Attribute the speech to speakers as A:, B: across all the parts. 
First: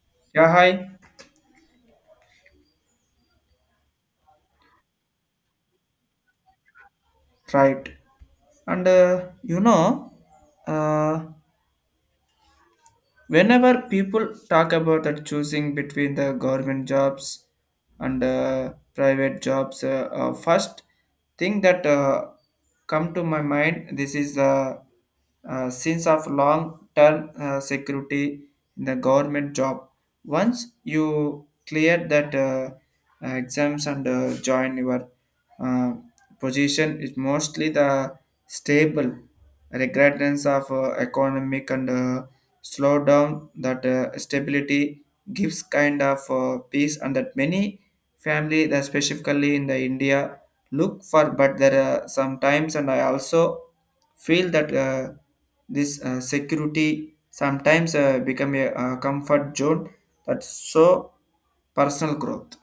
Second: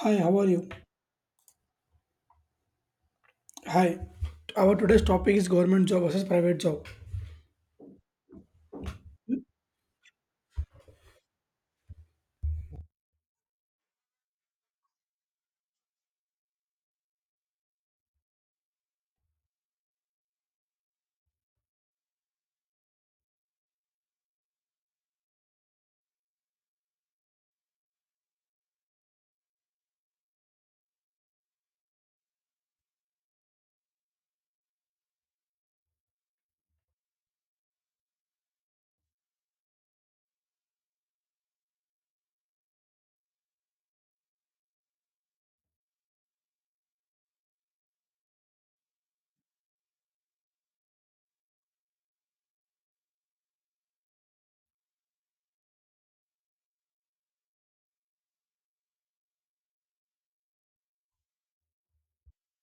A: Hi, how are
B: Yeah,
A: you?
B: hi.
A: Hi. Our today's topic is government job versus private job.
B: Right. And uh, you know, uh, whenever people talk about that choosing between the government jobs and private jobs, first thing that come to my mind this is the sense of long term security in the government job. Once you clear that exams and join your uh, position is mostly the stable regretness of economic and slowdown that stability gives kind of peace and that many family that specifically in the india look for but there are sometimes and I also feel that this security sometimes become a, comfort zone that's so personal growth.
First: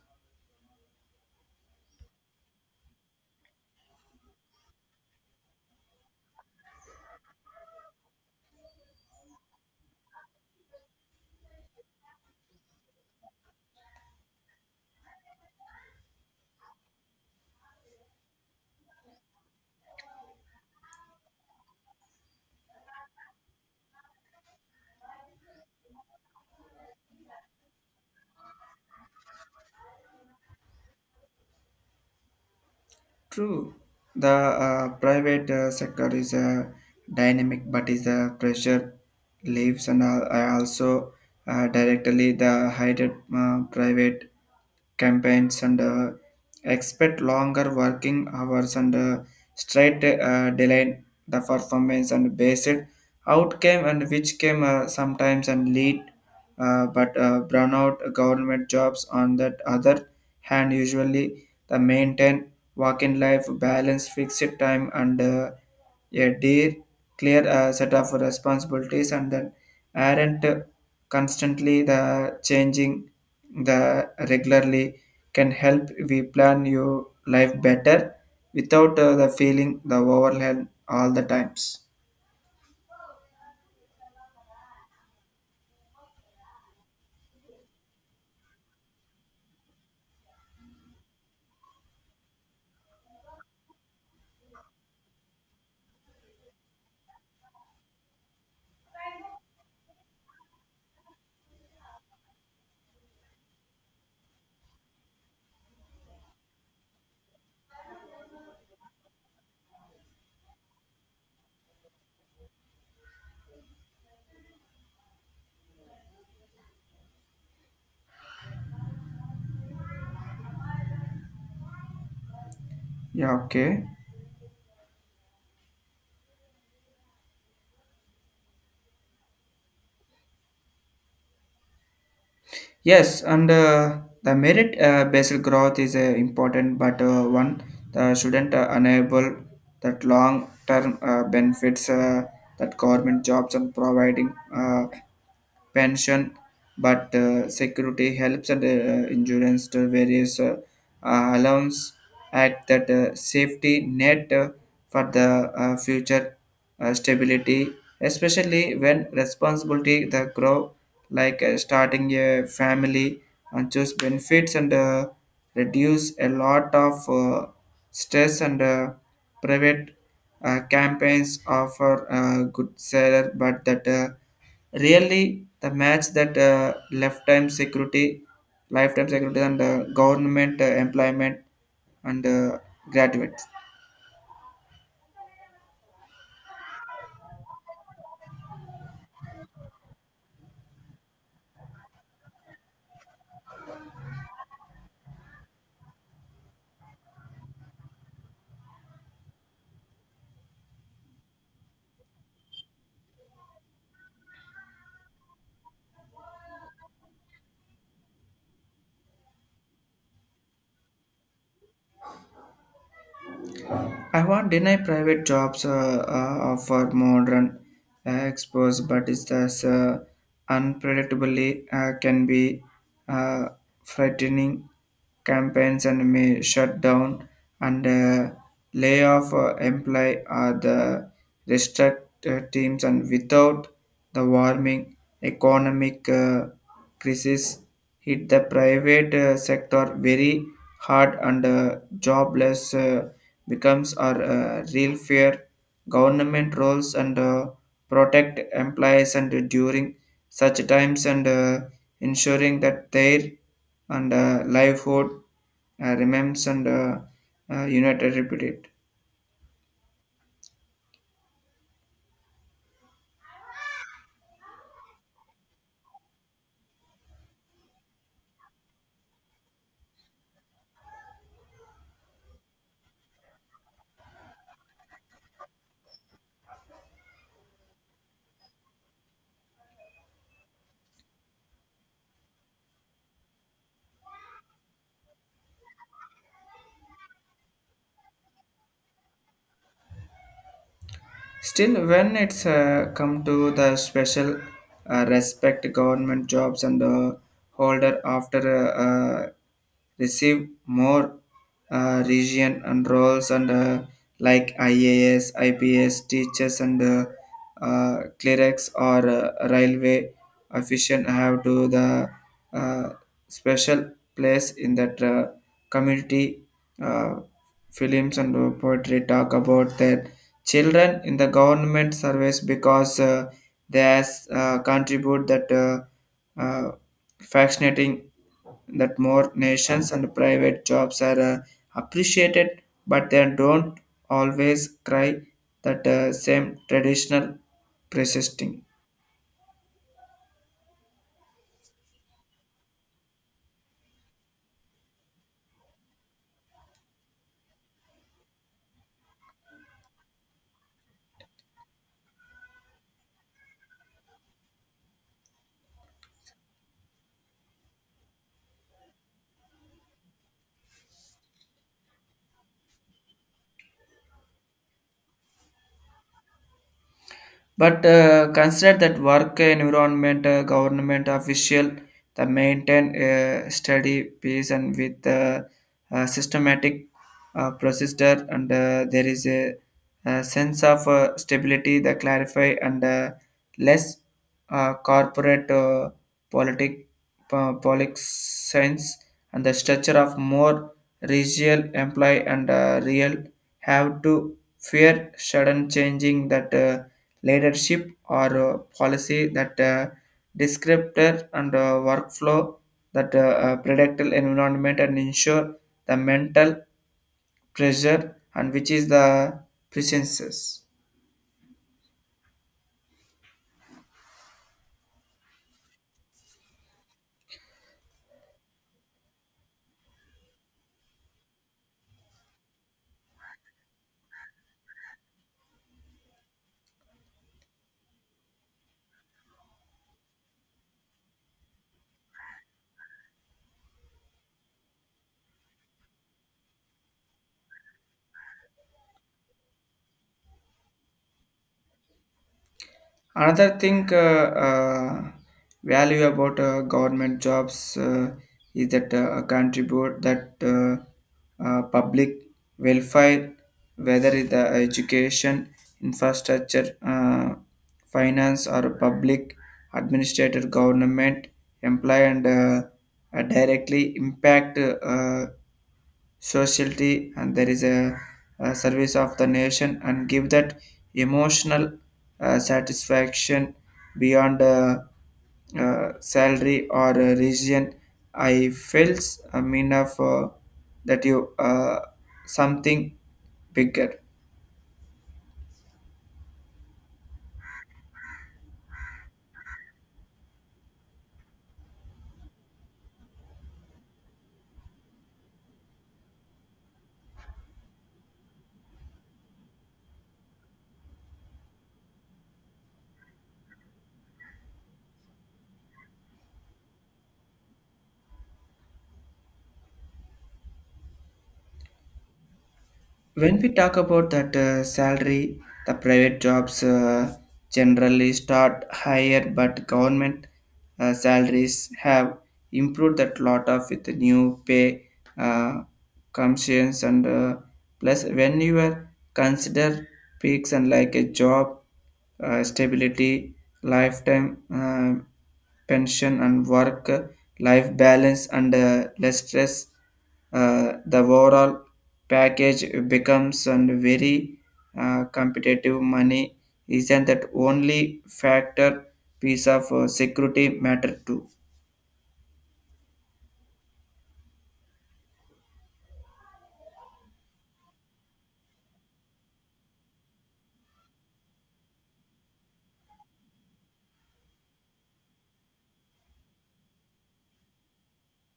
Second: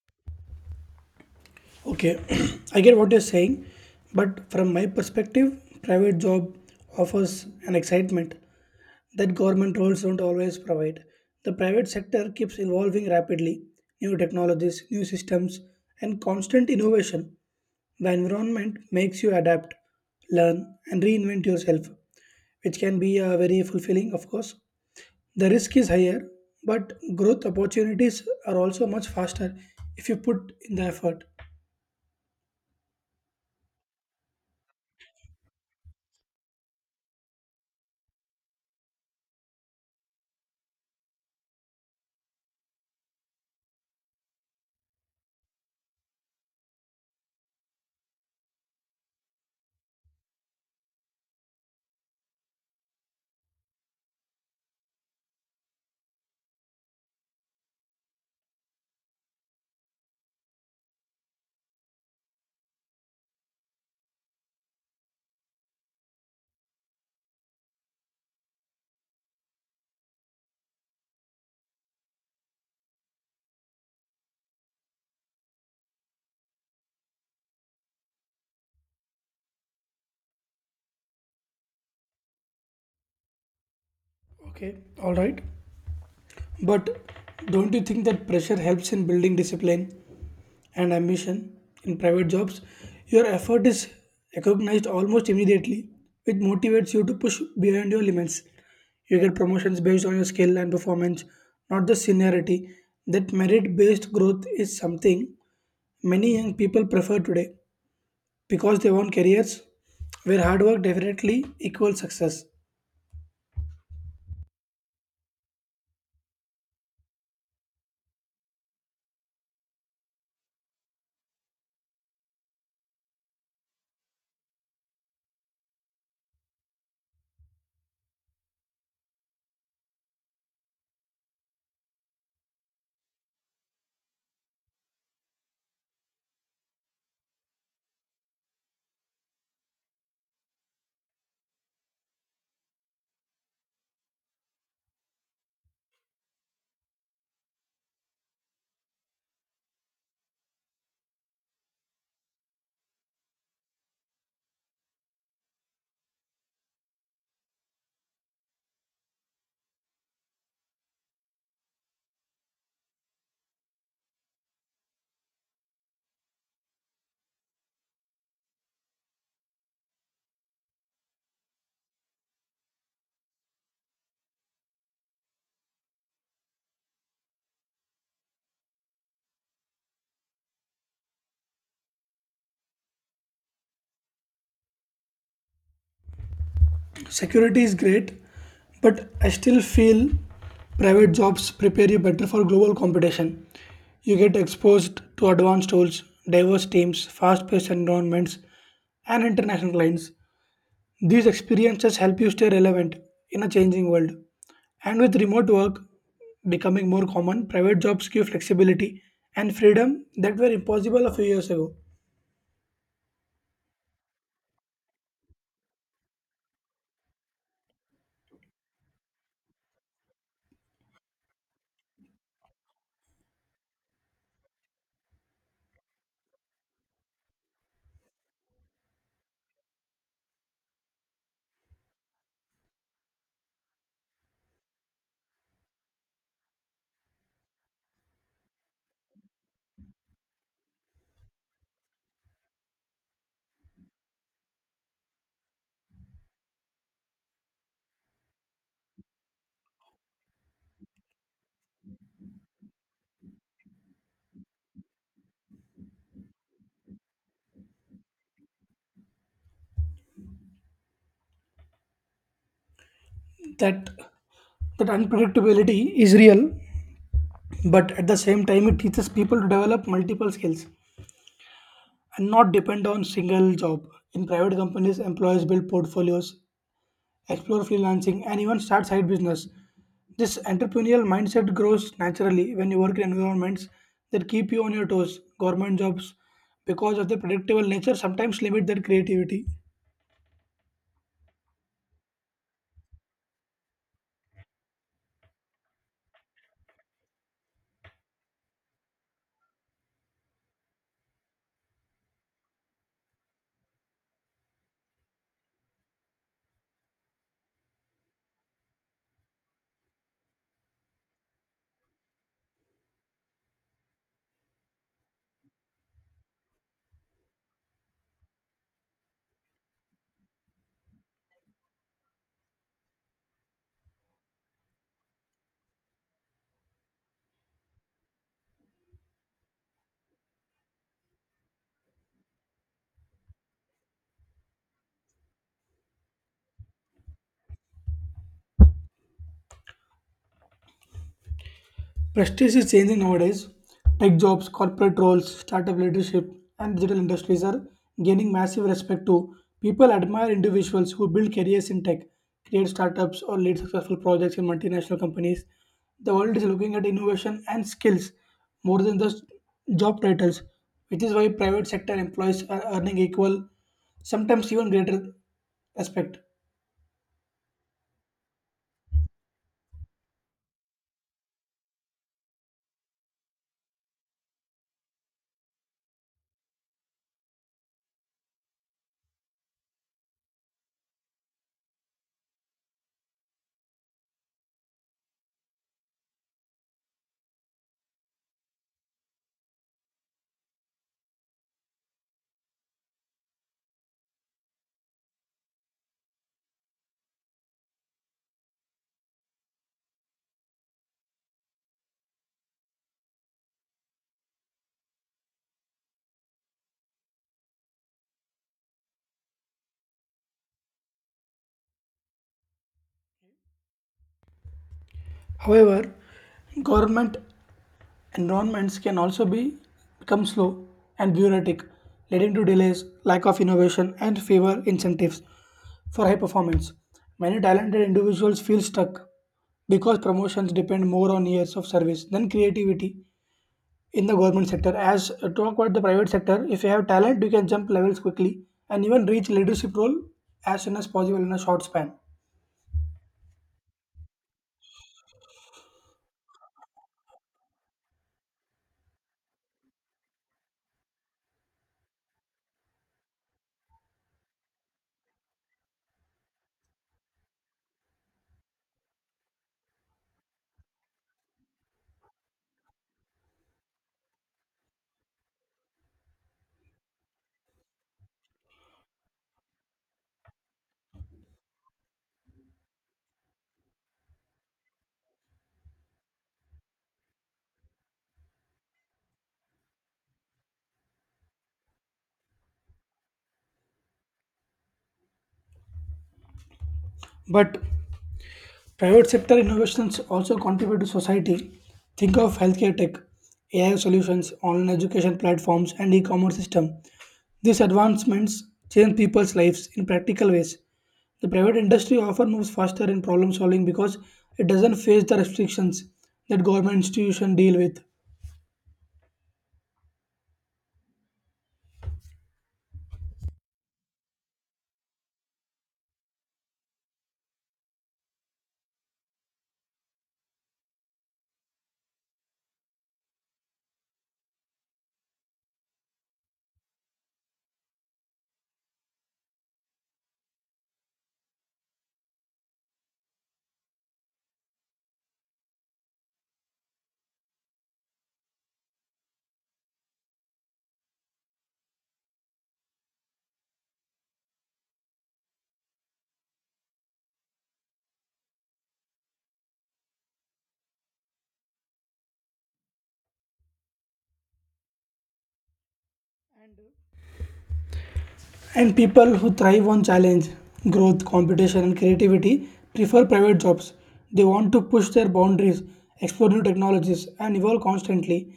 A: Okay, I get what you're saying, but from my perspective, private job offers an excitement that government roles don't always provide. The private sector keeps evolving rapidly, new technologies, new systems, and constant innovation. The environment makes you adapt, learn, and reinvent yourself, which can be very fulfilling, of course. The risk is higher, but growth opportunities are also much faster if you put in the effort.
B: True, the private sector is dynamic, but is the pressure leaves and I also directly the higher private campaigns and expect longer working hours and straight delay the performance and based outcome and which came sometimes and lead but burnout government jobs on that other hand usually the maintain working life balance fixed time and a dear clear set of responsibilities and then aren't constantly the changing the regularly can help we plan your life better without the feeling the overwhelm all the times.
A: Okay, all right. But don't you think that pressure helps in building discipline and ambition in private jobs? Your effort is recognized almost immediately, which motivates you to push beyond your limits. You get promotions based on your skill and performance, not the seniority. That merit based growth is something many young people prefer today because they want careers where hard work definitely equals success.
B: Yeah, okay, yes and the merit based growth is important but one the shouldn't enable that long term benefits that government jobs and providing uh, pension, but security helps and insurance to various allowance at that safety net for the future stability, especially when responsibility the grow like starting a family and choose benefits and reduce a lot of stress and private campaigns offer a good seller but that really, the match that lifetime security, and government employment and graduate.
A: Security is great, but I still feel private jobs prepare you better for global competition. You get exposed to advanced tools, diverse teams, fast paced environments, and international clients. These experiences help you stay relevant in a changing world. And with remote work becoming more common, private jobs give flexibility and freedom that were impossible a few years ago.
B: I won't deny private jobs offer modern exposure, but it's as unpredictably can be uh, frightening. Campaigns and may shut down and lay off employee or the restrict teams and without the warming economic. Crisis hit the private sector very hard and jobless becomes our real fear. Government roles and protect employees and during such times and ensuring that their and livelihood remains and united reputed.
A: that that unpredictability is real, but at the same time, it teaches people to develop multiple skills and not depend on single job. In private companies, employees build portfolios, explore freelancing, and even start side business. This entrepreneurial mindset grows naturally when you work in environments that keep you on your toes. Government jobs, because of their predictable nature, sometimes limit their creativity.
B: Still, when it's come to the special respect government jobs and holder after uh, uh, receive more region and roles and like IAS, IPS, teachers and clerics or railway official have to the uh, special place in that community uh, films and poetry talk about that children in the government service because they has, contribute that fascinating that more nations and private jobs are appreciated but they don't always cry that same traditional persisting.
A: Prestige is changing nowadays. Tech jobs, corporate roles, startup leadership, and digital industries are gaining massive respect too. People admire individuals who build careers in tech, create startups, or lead successful projects in multinational companies. The world is looking at innovation and skills more than just job titles, which is why private sector employees are earning equal, sometimes even greater respect.
B: But consider that work environment, government official, the maintain a steady pace and with a systematic procedure, and there is a sense of stability that clarify and less corporate politic politics sense and the structure of more regional employee and real have to fear sudden changing that. Leadership or policy that descriptor and workflow that predict environment and ensure the mental pressure and which is the presences.
A: However, government Enrollments can also be become slow and bureaucratic, leading to delays, lack of innovation, and fewer incentives for high performance. Many talented individuals feel stuck because promotions depend more on years of service than creativity in the government sector. As talk about the private sector, if you have talent, you can jump levels quickly and even reach leadership role as soon as possible in a short span.
B: Another thing, uh, value about government jobs is that contribute that public welfare, whether it's the education, infrastructure, finance, or public administrator, government employee, and directly impact socialty and there is a service of the nation and give that emotional satisfaction beyond salary or region I felt a mean of that you something bigger.
A: But Private sector innovations also contribute to society. Think of healthcare tech, AI solutions, online education platforms, and e-commerce system. These advancements change people's lives in practical ways. The private industry often moves faster in problem solving because it doesn't face the restrictions that government institutions deal with.
B: When we talk about that salary the private jobs generally start higher but government salaries have improved that lot of with the new pay uh, commissions and plus when you are consider peaks and like a job stability, lifetime uh, pension, and work life balance and less stress. The overall package becomes and very competitive. Money isn't that only factor piece of security matter too.
A: And people who thrive on challenge, growth, competition, and creativity prefer private jobs. They want to push their boundaries, explore new technologies, and evolve constantly.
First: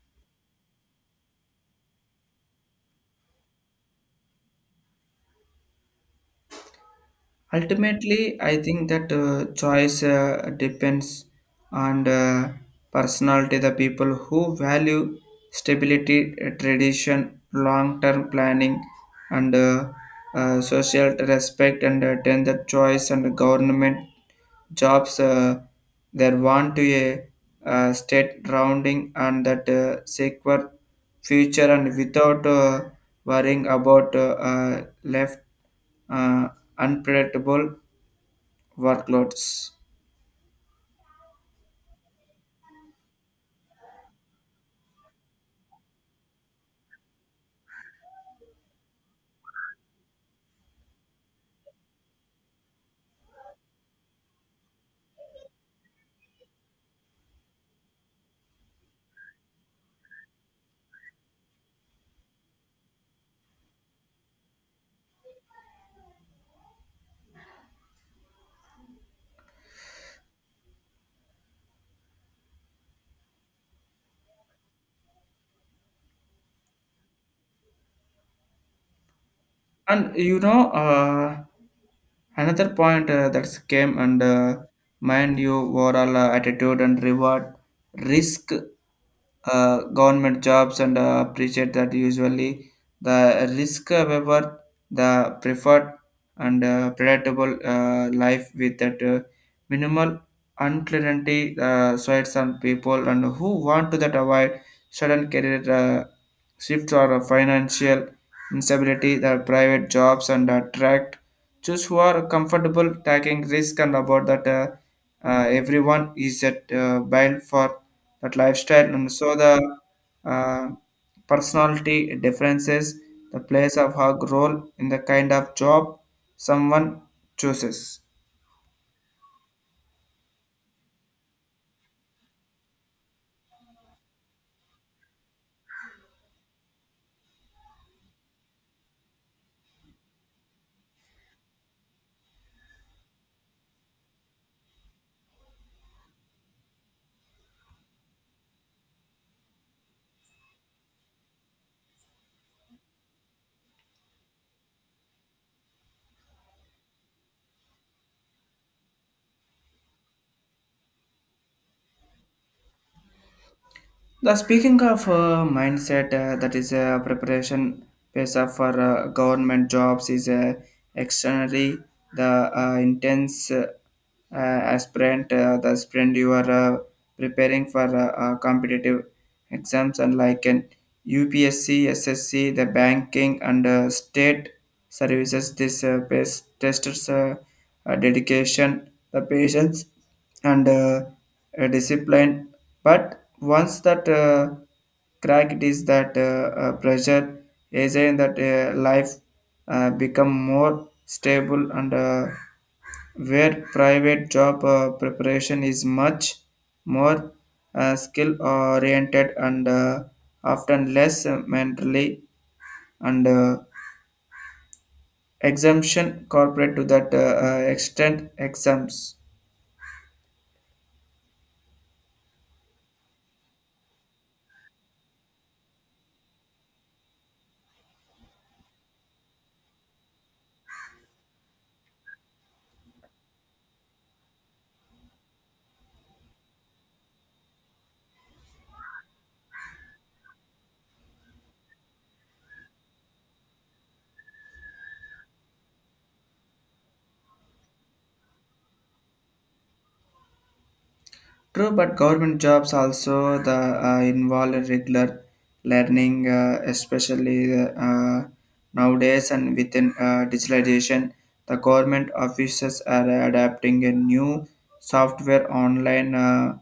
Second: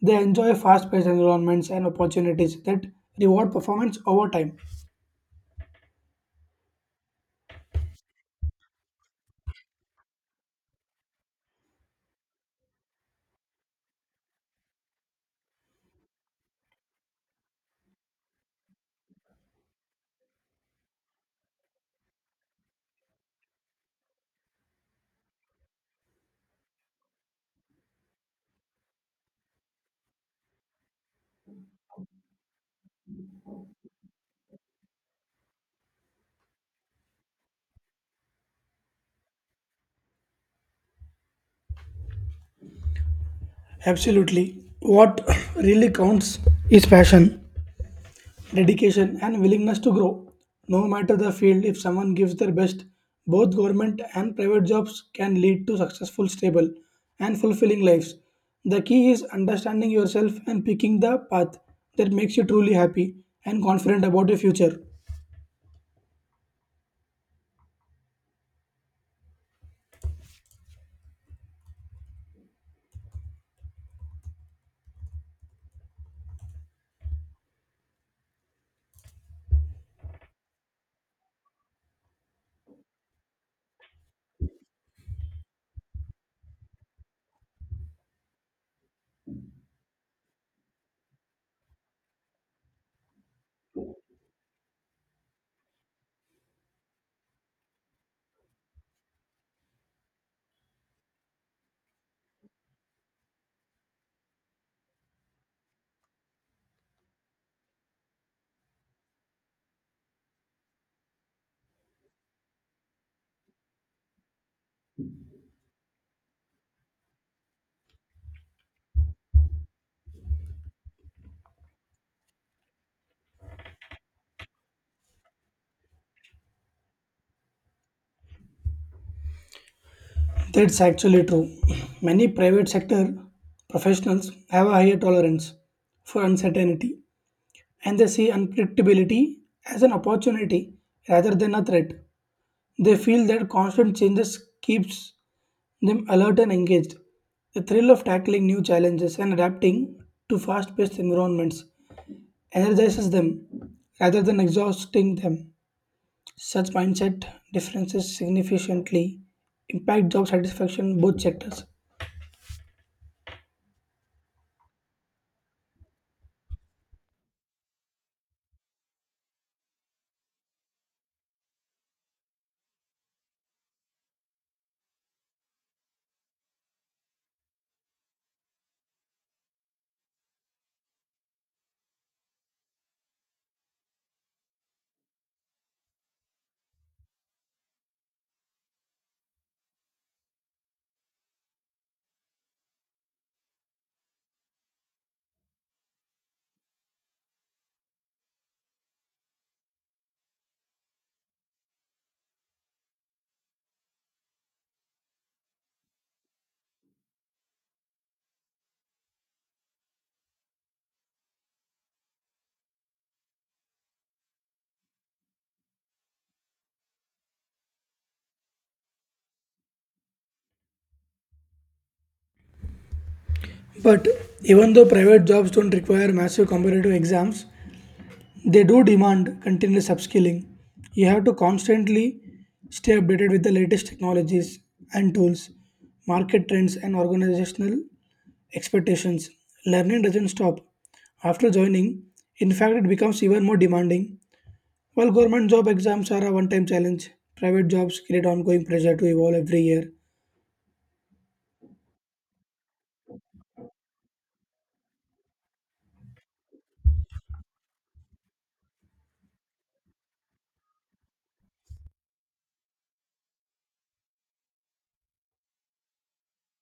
A: They enjoy fast paced environments and opportunities that reward performance over time.
B: Ultimately, I think that choice depends on personality, the people who value stability, tradition, long term planning, and social respect, and then the choice and government jobs there want to a state rounding and that secure future and without worrying about left uh, unpredictable workloads.
A: Absolutely. What really counts is passion, dedication, and willingness to grow. No matter the field, if someone gives their best, both government and private jobs can lead to successful, stable, and fulfilling lives. The key is understanding yourself and picking the path that makes you truly happy and confident about your future.
B: And you know Another point that came and mind you overall attitude and reward risk government jobs and appreciate that usually the risk however the preferred and predictable life with that minimal uncertainty sides on people and who want to that avoid sudden career shifts or financial instability the private jobs and attract just who are comfortable taking risk and about that everyone is at built for that lifestyle and so the uh, personality differences the place of her role in the kind of job someone chooses.
A: That's actually true. Many private sector professionals have a higher tolerance for uncertainty and they see unpredictability as an opportunity rather than a threat. They feel that constant changes keeps them alert and engaged. The thrill of tackling new challenges and adapting to fast-paced environments energizes them rather than exhausting them. Such mindset differences significantly impact job satisfaction in both sectors.
B: The speaking of mindset, that is a preparation phase of for government jobs is externally the intense aspirant, the aspirant you are preparing for competitive exams and like an UPSC, SSC, the banking and state services. This best testers dedication, the patience, and discipline. But once that crack it is that pressure is in that life become more stable and where private job preparation is much more skill oriented and often less mentally and exemption corporate to that extent exempts.
A: But even though private jobs don't require massive competitive exams, they do demand continuous upskilling. You have to constantly stay updated with the latest technologies and tools, market trends, and organizational expectations. Learning doesn't stop after joining, in fact, it becomes even more demanding. While government job exams are a one time challenge, private jobs create ongoing pressure to evolve every year.
B: True, but government jobs also the involve regular learning, especially nowadays and within digitalization. The government offices are adapting a new software, online uh,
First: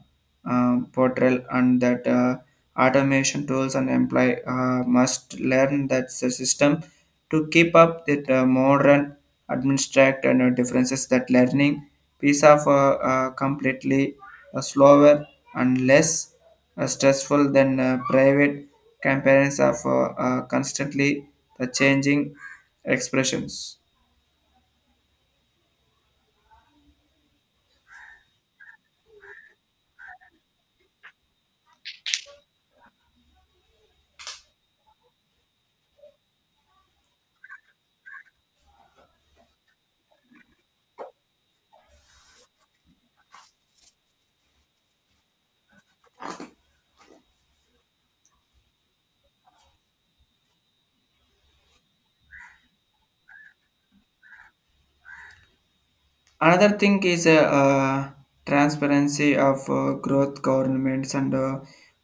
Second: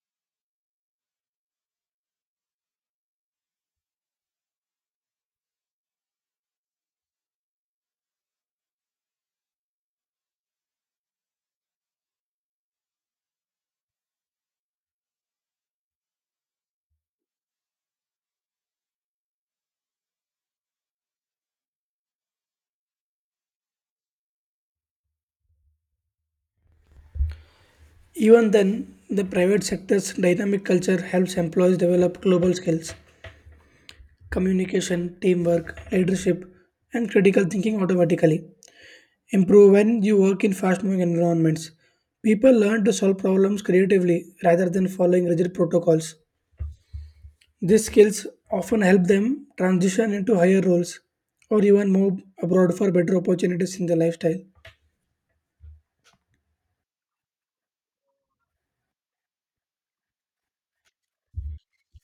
B: uh, portal, and that automation tools and employee must learn that the system to keep up with the modern administrative and differences that learning piece of completely slower and less stressful than private campaigns of constantly the changing expressions.
A: Even then, the private sector's dynamic culture helps employees develop global skills, communication, teamwork, leadership, and critical thinking automatically. Improve when you work in fast moving environments. People learn to solve problems creatively rather than following rigid protocols. These skills often help them transition into higher roles or even move abroad for better opportunities in their lifestyle.
B: Another thing is uh, transparency of growth governments and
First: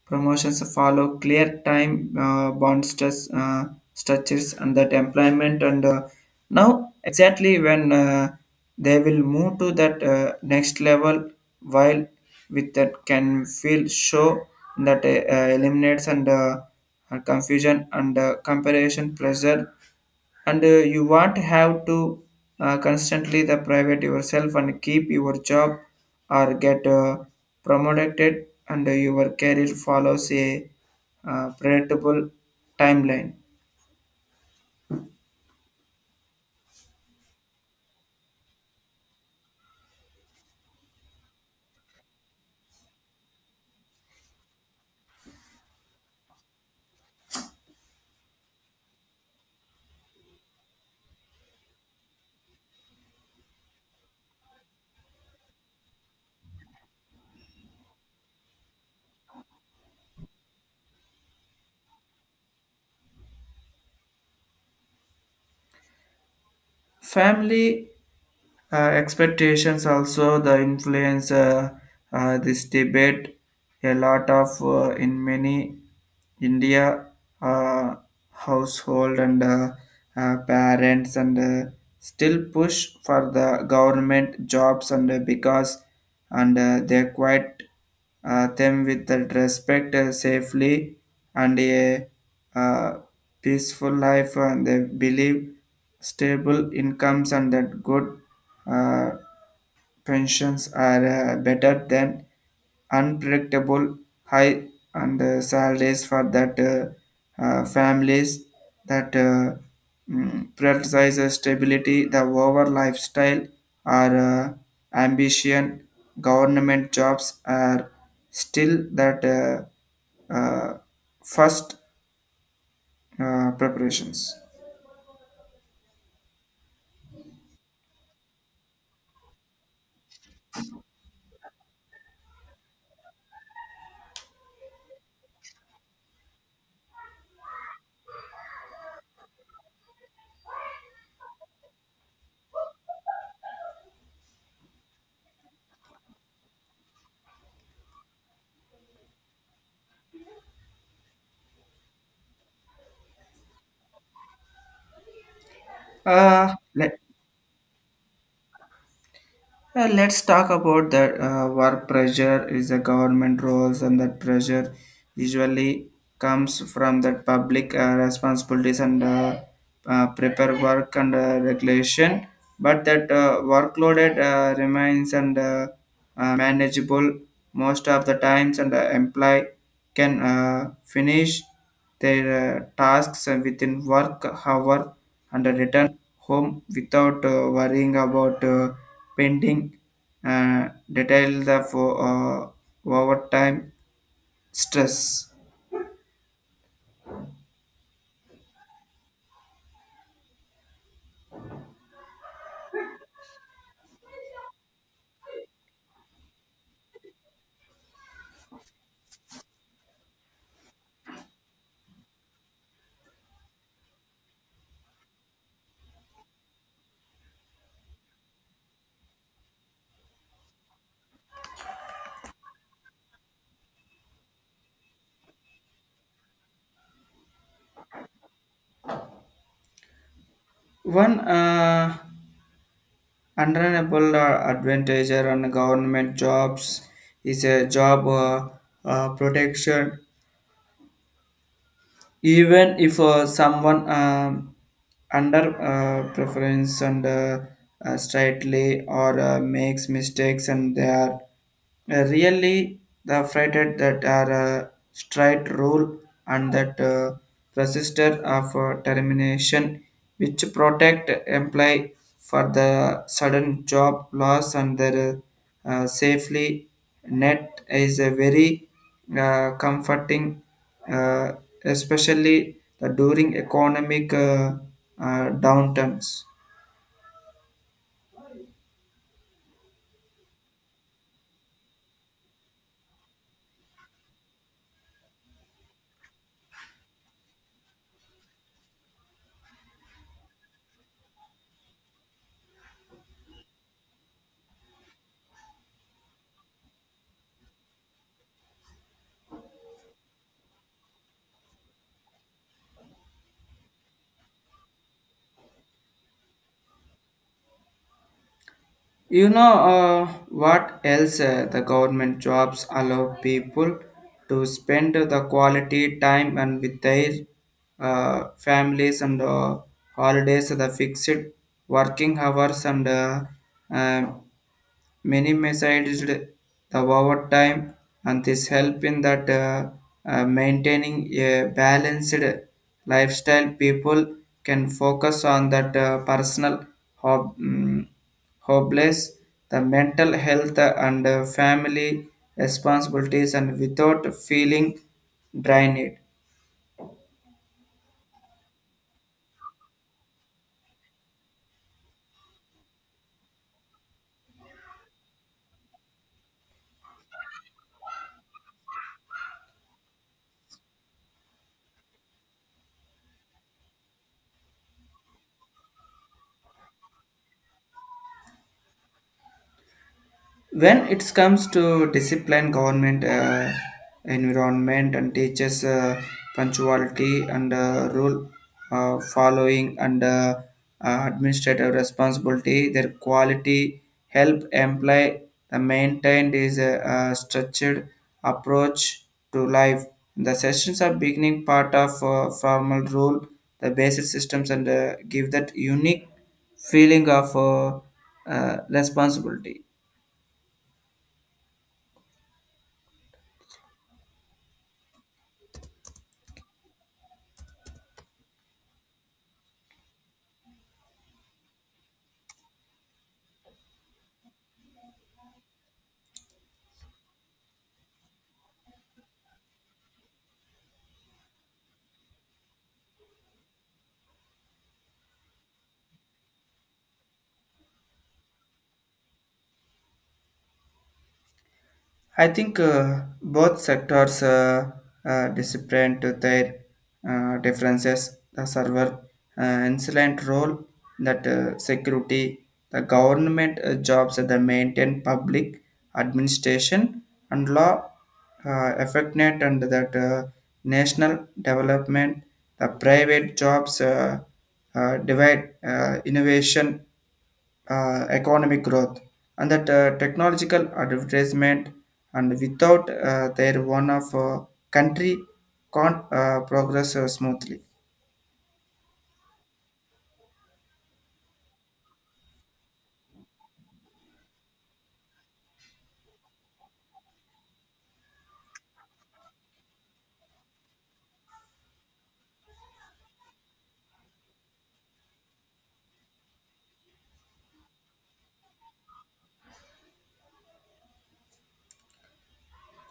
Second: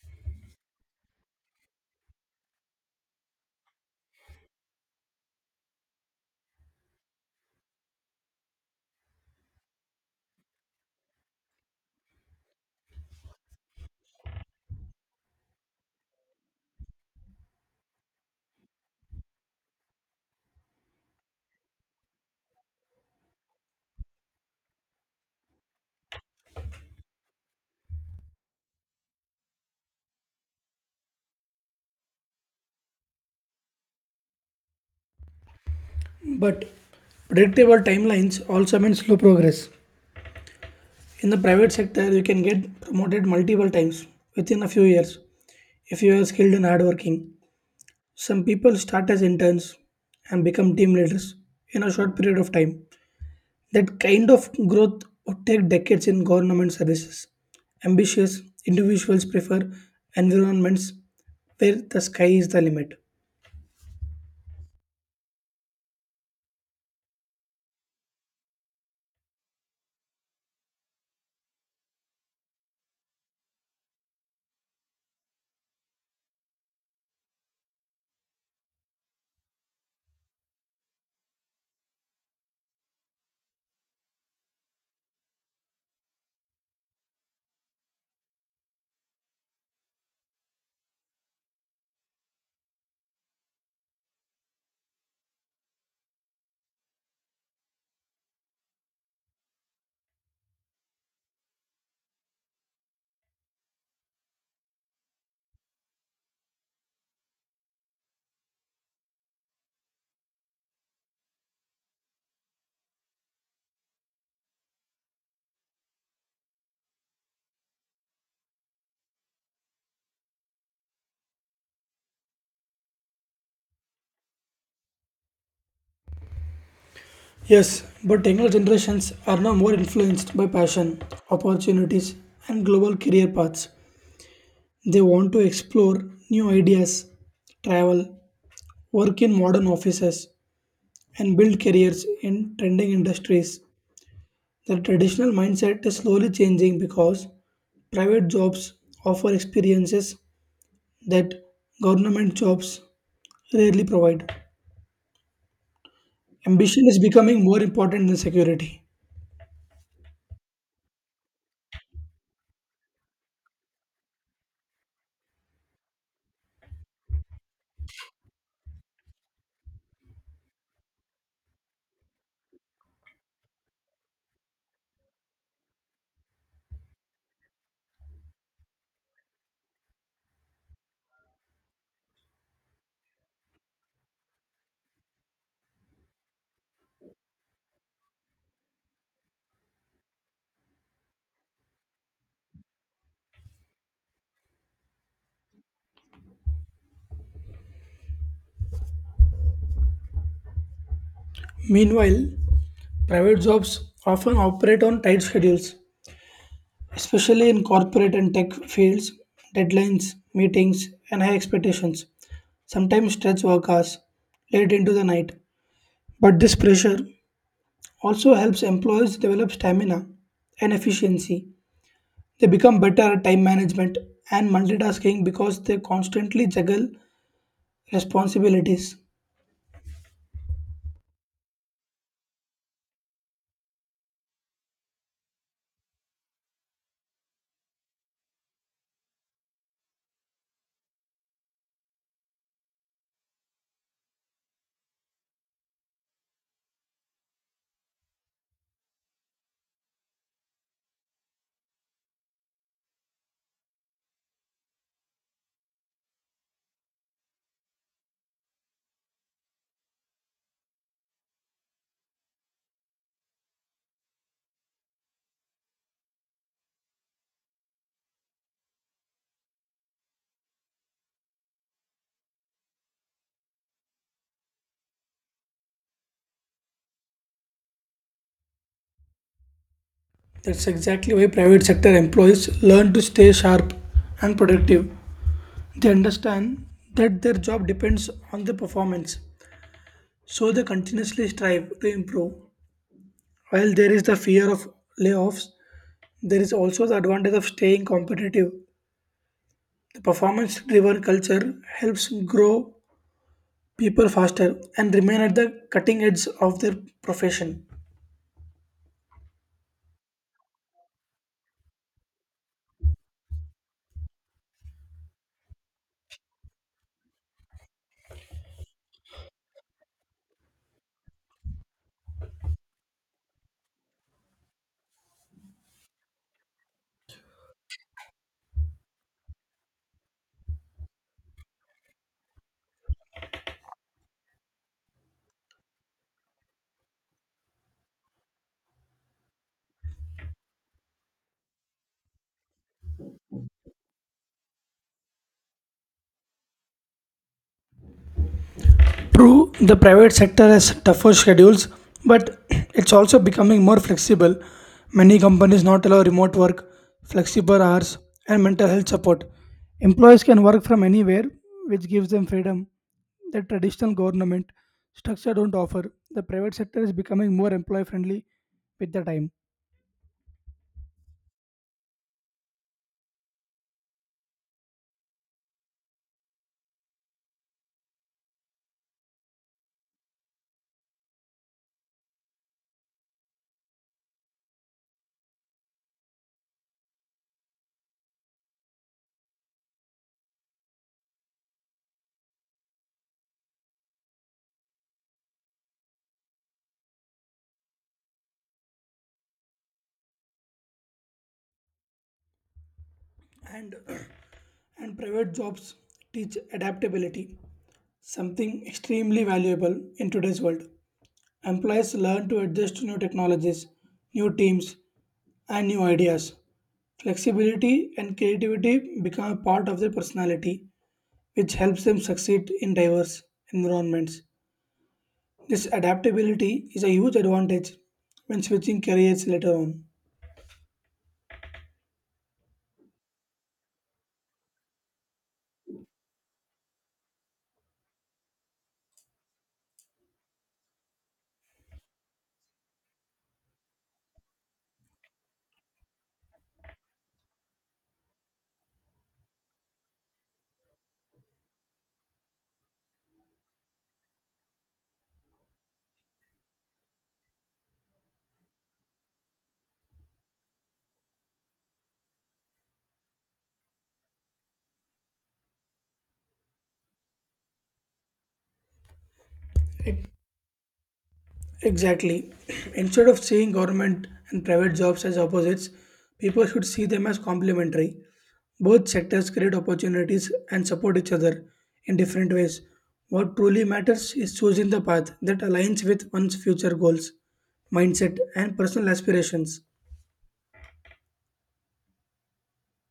B: promotions follow clear time bond stress, structures and that employment and now exactly when they will move to that next level while with that can feel show that eliminates and confusion and comparison pressure and you won't have to constantly the private yourself and keep your job or get promoted and your career follows a predictable timeline.
A: But predictable timelines also mean slow progress. In the private sector, you can get promoted multiple times within a few years if you are skilled and hardworking. Some people start as interns and become team leaders in a short period of time. That kind of growth would take decades in government services. Ambitious individuals prefer environments where the sky is the limit.
B: Family expectations also the influence this debate a lot of in many India uh, household and parents and still push for the government jobs and because and they quite them with the respect safely and a uh, peaceful life and they believe stable incomes and that good uh, pensions are better than unpredictable high and salaries for that families that prioritizes stability the over lifestyle or ambition government jobs are still that first preparations.
A: Yes, but younger generations are now more influenced by passion, opportunities, and global career paths. They want to explore new ideas, travel, work in modern offices, and build careers in trending industries. The traditional mindset is slowly changing because private jobs offer experiences that government jobs rarely provide.
B: Uh,
A: Ambition is
B: let,
A: becoming more important than security.
B: Let's talk about that work pressure is the government roles and that pressure usually comes from that public responsibilities and prepare work and regulation but that workloaded remains and manageable most of the times and employee can finish their tasks within work hour and return home without worrying about pending uh, detail the for overtime stress.
A: Meanwhile, private jobs often operate on tight schedules, especially in corporate and tech fields. Deadlines, meetings, and high expectations sometimes stretch work hours late into the night. But this pressure also helps employees develop stamina and efficiency. They become better at time management and multitasking because they constantly juggle responsibilities.
B: One undeniable advantage on government jobs is a job protection even if someone under preference and slightly or makes mistakes and they are really the frighted that are straight rule and that resistor of termination which protect employee for the sudden job loss and their safely net is a very comforting uh, especially the during economic downturns.
A: That's exactly why private sector employees learn to stay sharp and productive. They understand that their job depends on the performance, so they continuously strive to improve. While there is the fear of layoffs, there is also the advantage of staying competitive. The performance driven culture helps grow people faster and remain at the cutting edge of their profession.
B: You know what else the government jobs allow people to spend the quality time and with their families and holidays the fixed working hours and uh, minimized the overtime and this help in that maintaining a balanced lifestyle people can focus on that personal hob- mm, hobbies the mental health and family responsibilities and without feeling drained.
A: True, the private sector has tougher schedules, but it's also becoming more flexible. Many companies not allow remote work, flexible hours, and mental health support. Employees can work from anywhere, which gives them freedom that traditional government structure don't offer. The private sector is becoming more employee friendly with the time.
B: When it comes to discipline government environment and teachers punctuality and rule following and administrative responsibility their quality help employ the maintained is a, structured approach to life the sessions are beginning part of formal rule the basic systems and give that unique feeling of responsibility.
A: And and private jobs teach adaptability, something extremely valuable in today's world. Employees learn to adjust to new technologies, new teams, and new ideas. Flexibility and creativity become a part of their personality, which helps them succeed in diverse environments. This adaptability is a huge advantage when switching careers later on.
B: I think both sectors disciplined to their differences. The server insolent role that security, the government jobs that maintain public administration and law affect net and that national development, the private jobs divide innovation economic growth and that technological advertisement and without their one of country can't progress smoothly.
A: It Exactly. Instead of seeing government and private jobs as opposites, people should see them as complementary. Both sectors create opportunities and support each other in different ways. What truly matters is choosing the path that aligns with one's future goals, mindset, and personal aspirations.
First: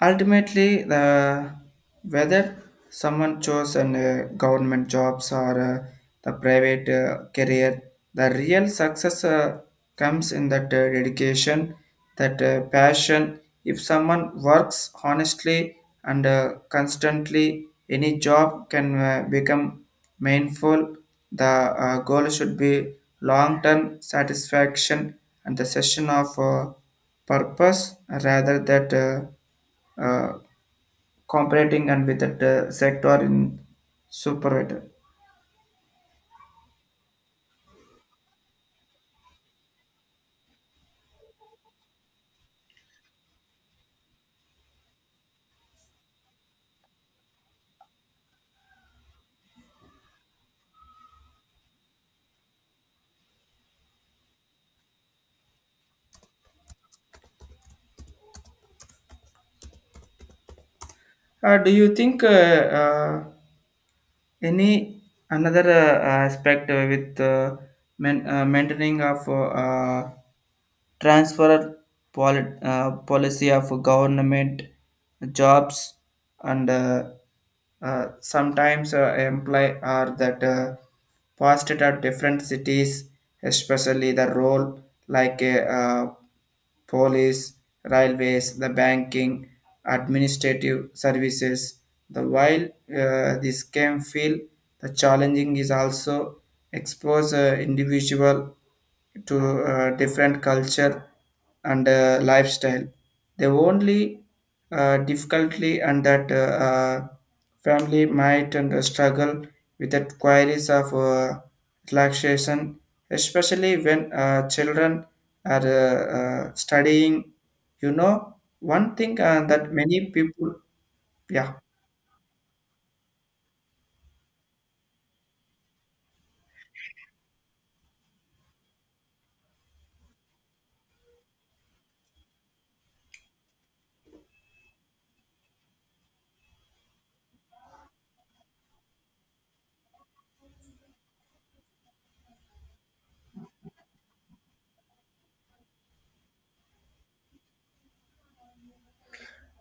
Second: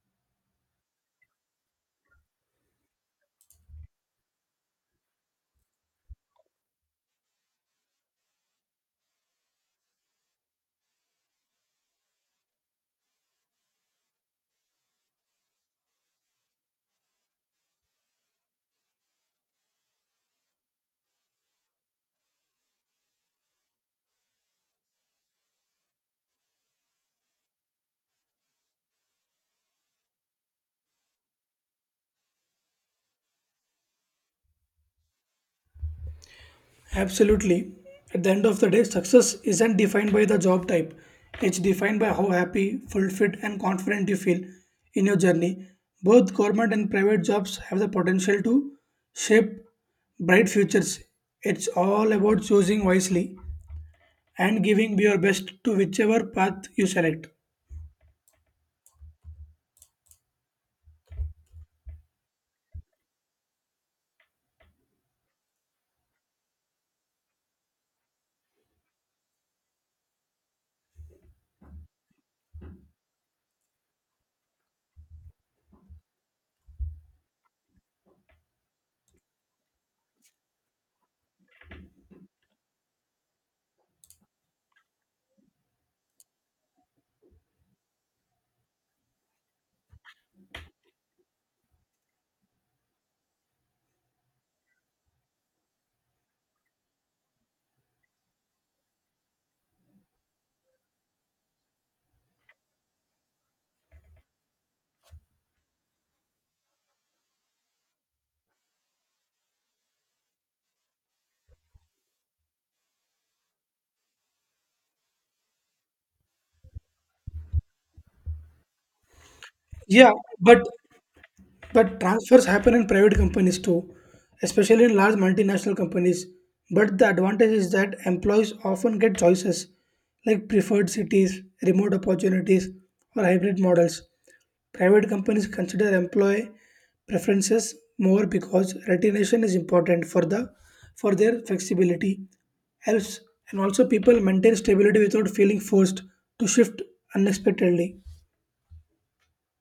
B: Ultimately, the whether someone chose an government jobs or the private career, the real success comes in that dedication, that passion. If someone works honestly and constantly, any job can become meaningful. The goal should be long-term satisfaction and the session of purpose rather that. Uh, competing and with that sector in supervisor.
A: Absolutely. At the end of the day, success isn't defined by the job type. It's defined by how happy, fulfilled, and confident you feel in your journey. Both government and private jobs have the potential to shape bright futures. It's all about choosing wisely and giving your best to whichever path you select.
B: Do you think any another aspect with maintaining of transfer policy of government jobs and sometimes employ are that posted at different cities, especially the role like a police, railways, the banking, administrative services. The while this can feel the challenging is also expose individual to different culture and lifestyle. The only difficulty and that family might and struggle with the queries of relaxation, especially when children are studying. You know, one thing that many
A: Yeah,
B: people,
A: but
B: yeah.
A: But transfers happen in private companies too, especially in large multinational companies. But the advantage is that employees often get choices like preferred cities, remote opportunities, or hybrid models. Private companies consider employee preferences more because retention is important for their flexibility helps and also people maintain stability without feeling forced to shift unexpectedly.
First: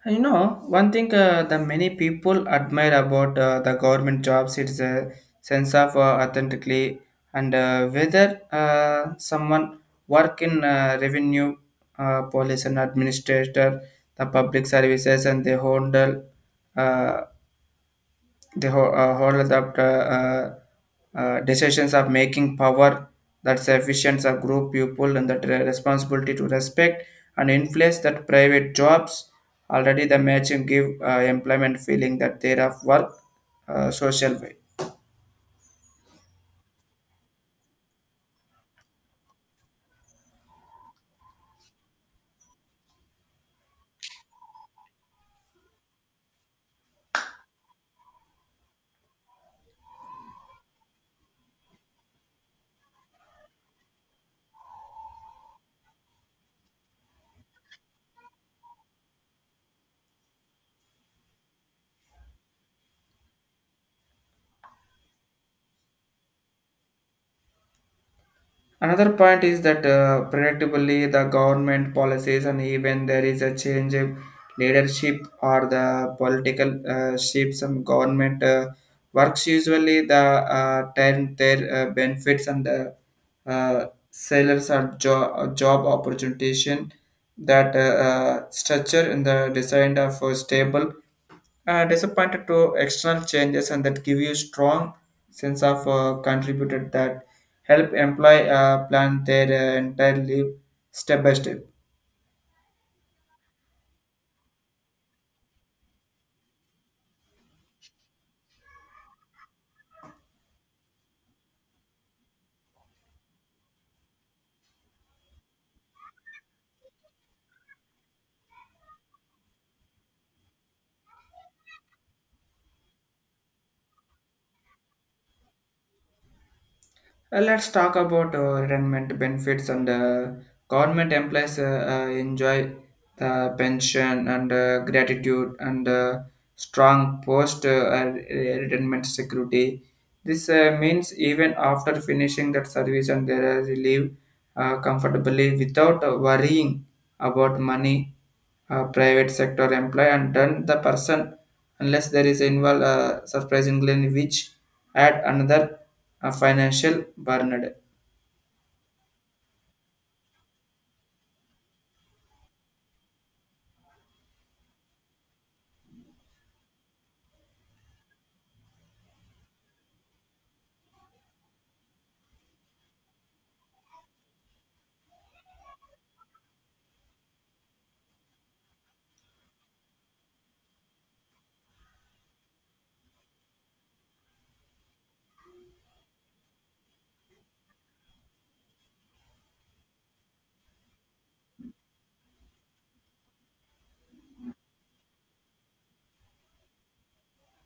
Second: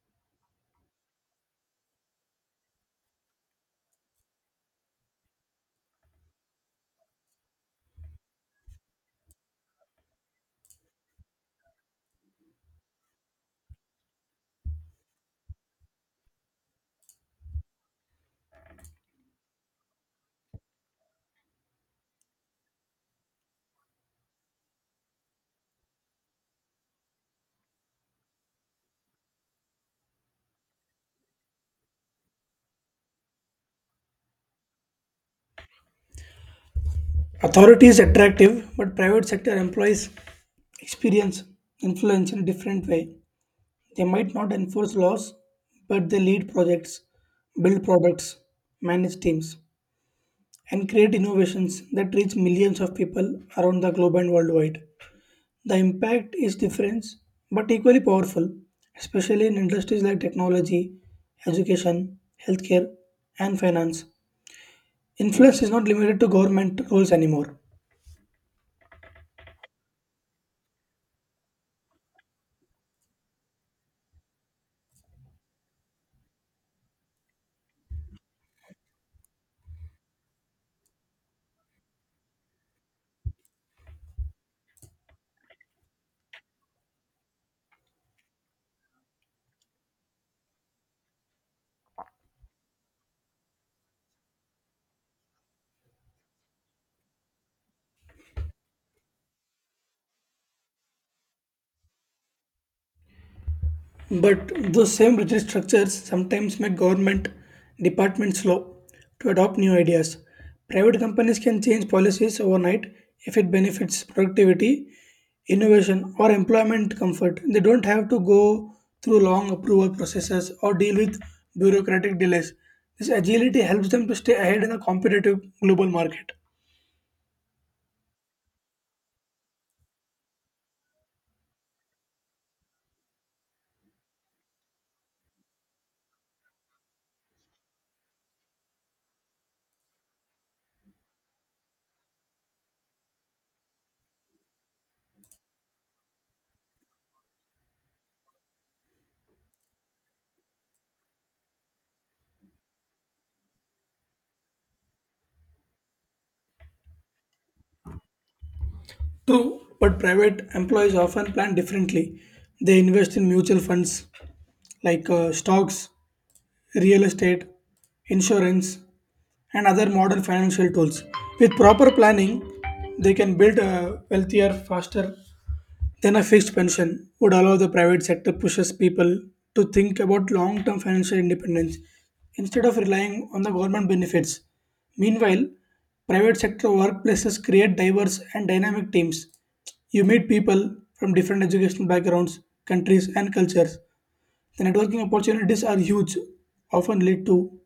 B: You know, one thing that many people admire about the government jobs is a sense of authentically and whether someone work in revenue, police and administrator, the public services and they handle uh, the whole of the uh, decisions of making power that sufficient of group people and that responsibility to respect and influence that private jobs already the matching give employment feeling that they of work social way.
A: Authority is attractive, but private sector employees experience influence in a different way. They might not enforce laws, but they lead projects, build products, manage teams, and create innovations that reach millions of people around the globe and worldwide. The impact is different but equally powerful, especially in industries like technology, education, healthcare, and finance. Influence is not limited to government roles anymore.
B: Another point is that predictably the government policies and even there is a change in leadership or the political shifts and government works usually the turn their benefits and the sellers or job opportunity that structure in the design of a stable disappointed to external changes and that give you strong sense of contributed that help employ plan their entire life step by step.
A: But those same rigid structures sometimes make government departments slow to adopt new ideas. Private companies can change policies overnight if it benefits productivity, innovation, or employment comfort. They don't have to go through long approval processes or deal with bureaucratic delays. This agility helps them to stay ahead in a competitive global market.
B: Let's talk about retirement benefits and government employees enjoy the pension and gratitude and strong post uh, retirement security. This means even after finishing that service and there is live comfortably without worrying about money private sector employee and then the person unless there is involved surprisingly which add another financial burden
A: True, but private employees often plan differently. They invest in mutual funds like stocks, real estate, insurance, and other modern financial tools. With proper planning, they can build a wealthier faster then a fixed pension would allow the private sector pushes people to think about long-term financial independence instead of relying on the government benefits. Meanwhile, private sector workplaces create diverse and dynamic teams. You meet people from different educational backgrounds, countries and cultures. The networking opportunities are huge, often lead to